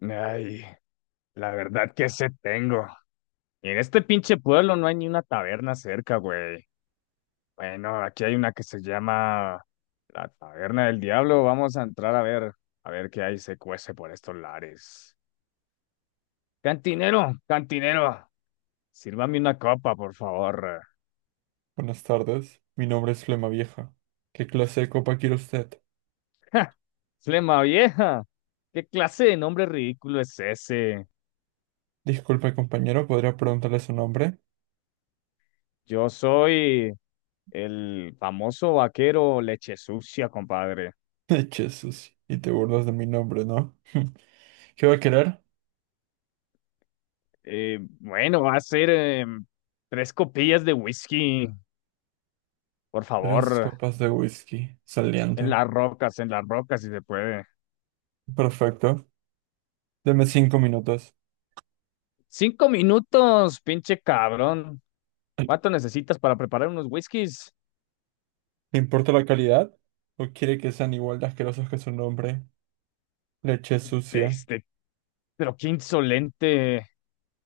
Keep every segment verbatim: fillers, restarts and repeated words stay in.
Ay, la verdad que sé tengo. Y en este pinche pueblo no hay ni una taberna cerca, güey. Bueno, aquí hay una que se llama la Taberna del Diablo. Vamos a entrar a ver, a ver qué hay se cuece por estos lares. Cantinero, cantinero, sírvame una copa, por favor. Buenas tardes, mi nombre es Flema Vieja. ¿Qué clase de copa quiere usted? ¡Ja! Flema vieja, ¿qué clase de nombre ridículo es ese? Disculpe, compañero, ¿podría preguntarle su nombre? Yo soy el famoso vaquero leche sucia, compadre. Eche sucio, y te burlas de mi nombre, ¿no? ¿Qué va a querer? Eh, bueno, va a ser eh, Tres copillas de whisky, por Tres favor, copas de whisky, en saliendo. las rocas, en las rocas, si se puede. Perfecto, deme cinco minutos. Cinco minutos, pinche cabrón. ¿Le ¿Cuánto necesitas para preparar unos whiskies? importa la calidad? ¿O quiere que sean igual de asquerosos que su nombre? Leche sucia. Este, pero qué insolente.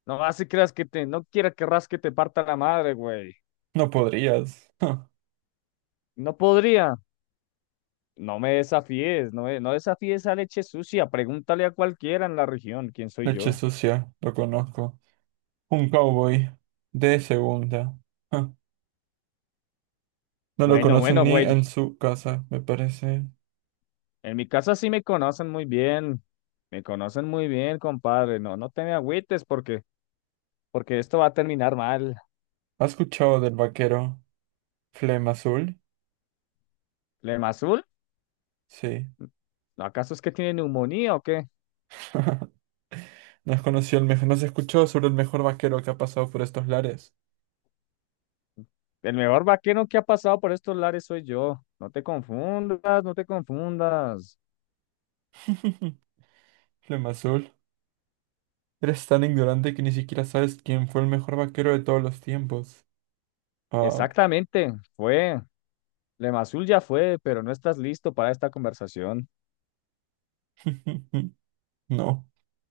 No así creas que te, no quiera querrás que te parta la madre, güey. No podrías. Ja, No podría. No me desafíes, no, eh, no desafíes a leche sucia. Pregúntale a cualquiera en la región quién soy leche yo. sucia, lo conozco. Un cowboy de segunda. Ja. No lo Bueno, conocen bueno, ni güey, en su casa, me parece. en mi casa sí me conocen muy bien, me conocen muy bien, compadre. No, no te me agüites porque, porque esto va a terminar mal. ¿Has escuchado del vaquero Flema Azul? Lemazul, Sí. ¿acaso es que tiene neumonía o qué? No has conocido el mejor, no has escuchado sobre el mejor vaquero que ha pasado por estos lares. El mejor vaquero que ha pasado por estos lares soy yo. No te confundas, no te confundas. Flema Azul. Eres tan ignorante que ni siquiera sabes quién fue el mejor vaquero de todos los tiempos. Ah. Exactamente, fue. Lemazul ya fue, pero no estás listo para esta conversación. No.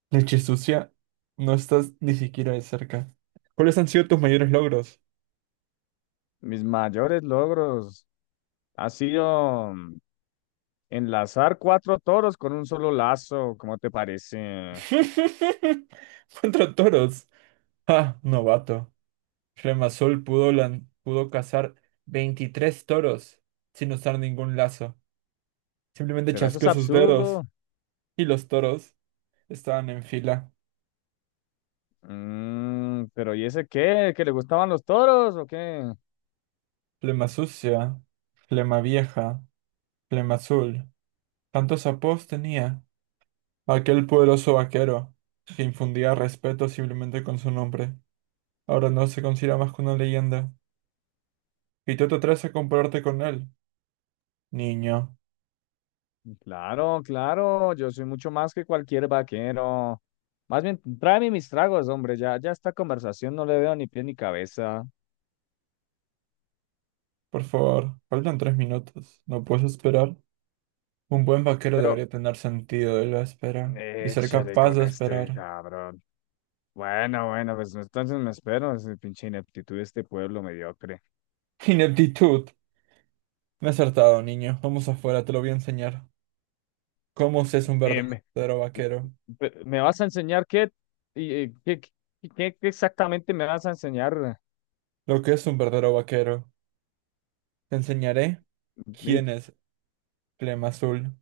Leche sucia. No estás ni siquiera de cerca. ¿Cuáles han sido tus mayores logros? Mis mayores logros ha sido mm, enlazar cuatro toros con un solo lazo, ¿cómo te parece? Contra toros. Ah, novato. Remazol pudo, lan- pudo cazar veintitrés toros sin usar ningún lazo. Simplemente Pero eso es chasqueó sus dedos absurdo. y los toros estaban en fila. Mm, pero ¿y ese qué? ¿Que le gustaban los toros o qué? Flema sucia, flema vieja, flema azul. Tantos apodos tenía aquel poderoso vaquero que infundía respeto simplemente con su nombre. Ahora no se considera más que una leyenda. Y tú te atreves a compararte con él. Niño, Claro, claro, yo soy mucho más que cualquier vaquero. Más bien, tráeme mis tragos, hombre, ya, ya esta conversación no le veo ni pie ni cabeza. por favor, faltan tres minutos. ¿No puedes esperar? Un buen vaquero Pero, debería tener sentido de la espera y ser échale capaz con de este esperar. cabrón. Bueno, bueno, pues entonces me espero, es pinche ineptitud de este pueblo mediocre. Ineptitud. Me he acertado, niño. Vamos afuera, te lo voy a enseñar. ¿Cómo se es un Eh, me, verdadero vaquero? Pe- ¿me vas a enseñar qué? ¿Y eh, qué, qué, qué exactamente me vas a enseñar? Lo que es un verdadero vaquero. Te enseñaré Y quién es Flema Azul.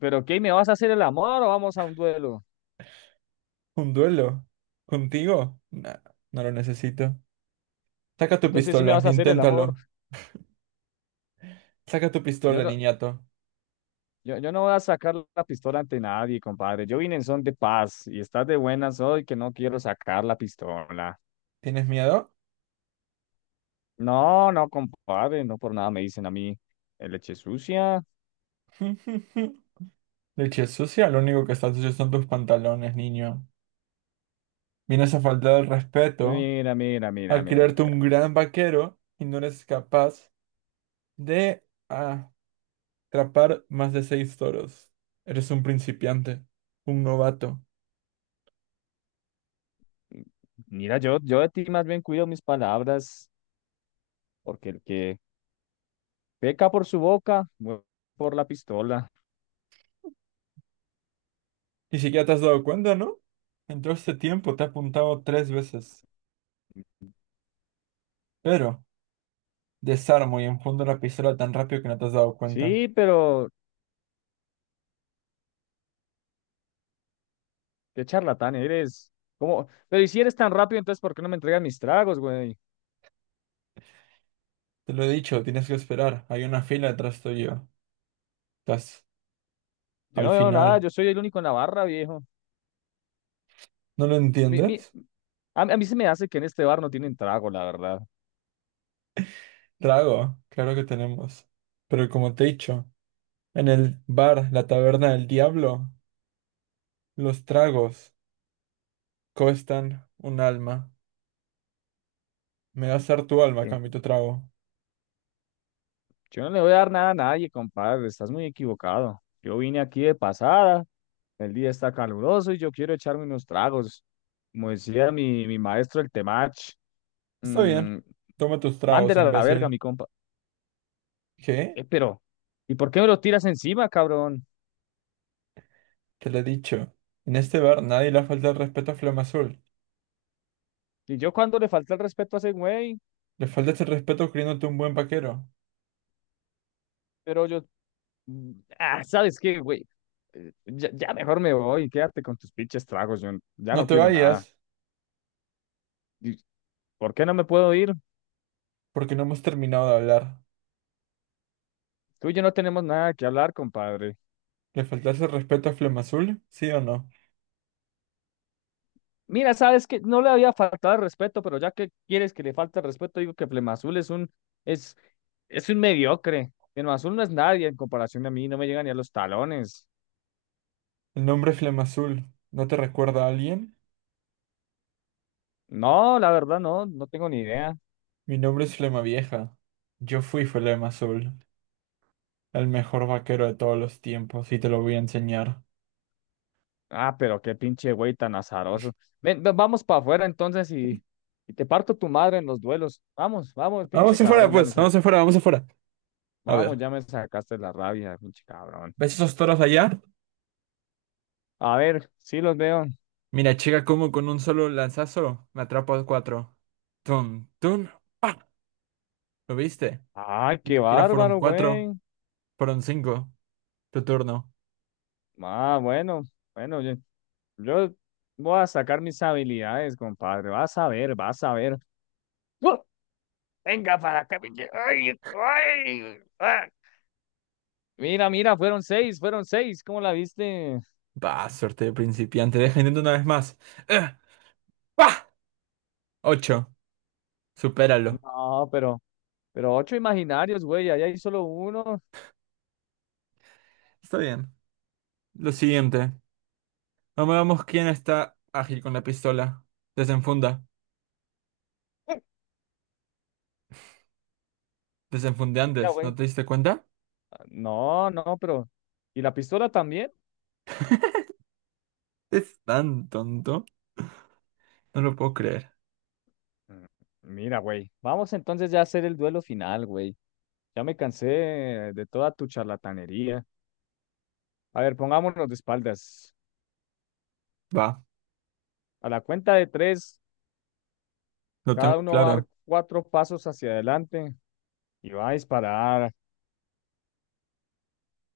pero ¿qué? ¿Me vas a hacer el amor o vamos a un duelo? ¿Un duelo? ¿Contigo? Nah, no lo necesito. Saca tu Entonces sí me pistola, vas a hacer el inténtalo. amor. Saca tu Yo pistola, no, niñato. yo, yo no voy a sacar la pistola ante nadie, compadre. Yo vine en son de paz y estás de buenas hoy que no quiero sacar la pistola. ¿Tienes miedo? No, no, compadre, no por nada me dicen a mí eh, leche sucia. Leche sucia, lo único que está sucio son tus pantalones, niño. Vienes a faltar el respeto. Mira, mira, mira, Al mira, crearte mira. un gran vaquero y no eres capaz de atrapar más de seis toros. Eres un principiante, un novato. Mira, yo, yo de ti más bien cuido mis palabras, porque el que peca por su boca, muere por la pistola. Ni siquiera te has dado cuenta, ¿no? En todo este tiempo te he apuntado tres veces, pero desarmo y enfundo la pistola tan rápido que no te has dado cuenta. Sí, pero qué charlatán eres. ¿Cómo? Pero y si eres tan rápido, entonces ¿por qué no me entregas mis tragos, güey? Te lo he dicho, tienes que esperar. Hay una fila detrás tuyo. Estás Yo no al veo nada, final. yo soy el único en la barra, viejo. ¿No lo Mi, mi, entiendes? a, a mí se me hace que en este bar no tienen trago, la verdad. Rago, claro que tenemos. Pero como te he dicho, en el bar, la taberna del diablo, los tragos cuestan un alma. Me das dar tu alma, a Bien, cambio de tu trago. yo no le voy a dar nada a nadie, compadre, estás muy equivocado. Yo vine aquí de pasada, el día está caluroso y yo quiero echarme unos tragos. Como decía mi, mi maestro, el Temach, Está bien. mm, Toma tus tragos, mándela a la verga, imbécil. mi compa. ¿Qué? Eh, pero, ¿Y por qué me lo tiras encima, cabrón? Te lo he dicho. En este bar nadie le falta el respeto a Flama Azul. Y yo cuando le falta el respeto a ese güey, Le faltas el respeto creyéndote un buen vaquero. pero yo, mm, ah, ¿sabes qué, güey? Eh, Ya, ya mejor me voy, quédate con tus pinches tragos, yo n- ya No no te quiero nada. vayas, ¿Y por qué no me puedo ir? porque no hemos terminado de hablar. Tú y yo no tenemos nada que hablar, compadre. ¿Le faltas el respeto a Flama Azul? ¿Sí o no? Mira, sabes que no le había faltado el respeto, pero ya que quieres que le falte el respeto, digo que Flemazul es un, es, es un mediocre. Flemazul no es nadie en comparación a mí, no me llega ni a los talones. El nombre Flema Azul, ¿no te recuerda a alguien? No, la verdad no, no tengo ni idea. Mi nombre es Flema Vieja. Yo fui Flema Azul, el mejor vaquero de todos los tiempos, y te lo voy a enseñar. Ah, pero qué pinche güey tan azaroso. Ven, va- vamos para afuera entonces y, y te parto tu madre en los duelos. Vamos, vamos, pinche Vamos afuera, cabrón, ya me pues, sac- vamos afuera, vamos afuera. A vamos, ver, ya me sacaste la rabia, pinche cabrón. ¿ves esos toros allá? A ver, sí los veo. Mira, chica, como con un solo lanzazo me atrapo a cuatro. Tun, tun, pa. ¿Lo viste? Ay, Ni qué siquiera fueron bárbaro, güey. cuatro, fueron cinco. Tu turno. Ah, bueno, bueno, yo, yo voy a sacar mis habilidades, compadre. Vas a ver, vas a ver. ¡Uh! Venga para acá, pinche. Ay, ay, ah. Mira, mira, fueron seis, fueron seis. ¿Cómo la viste? Bah, suerte de principiante. Deja intento una vez más. Eh, Pa. Ocho. Supéralo. No, pero. Pero ocho imaginarios, güey, allá hay solo uno. Está bien. Lo siguiente. Vamos, vamos, quién está ágil con la pistola. Desenfunda. Desenfunde Mira, antes. ¿No güey. te diste cuenta? Ah, no, no, pero. ¿Y la pistola también? Es tan tonto. No lo puedo creer. Mm, mira, güey. Vamos entonces ya a hacer el duelo final, güey. Ya me cansé de toda tu charlatanería. A ver, pongámonos de espaldas. Va. A la cuenta de tres, Lo tengo cada uno va a dar claro. cuatro pasos hacia adelante y va a disparar.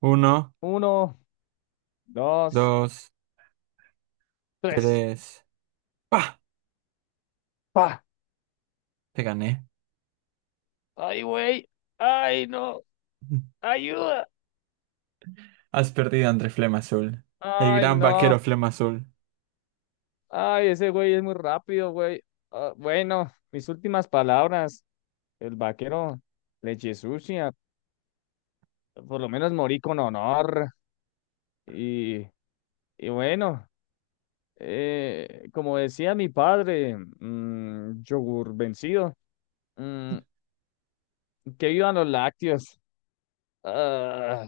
Uno, Uno, dos, dos, tres. tres. ¡Pah! ¡Pa! Te gané. ¡Ay, güey! ¡Ay, no! ¡Ayuda! Has perdido entre Flema Azul. El ¡Ay, gran no! vaquero Flema Azul. Ay, ese güey es muy rápido, güey. Ah, bueno, mis últimas palabras. El vaquero leche sucia. Por lo menos morí con honor. Y, y bueno, eh, como decía mi padre, mm, yogur vencido, mm, que vivan los lácteos. Ah,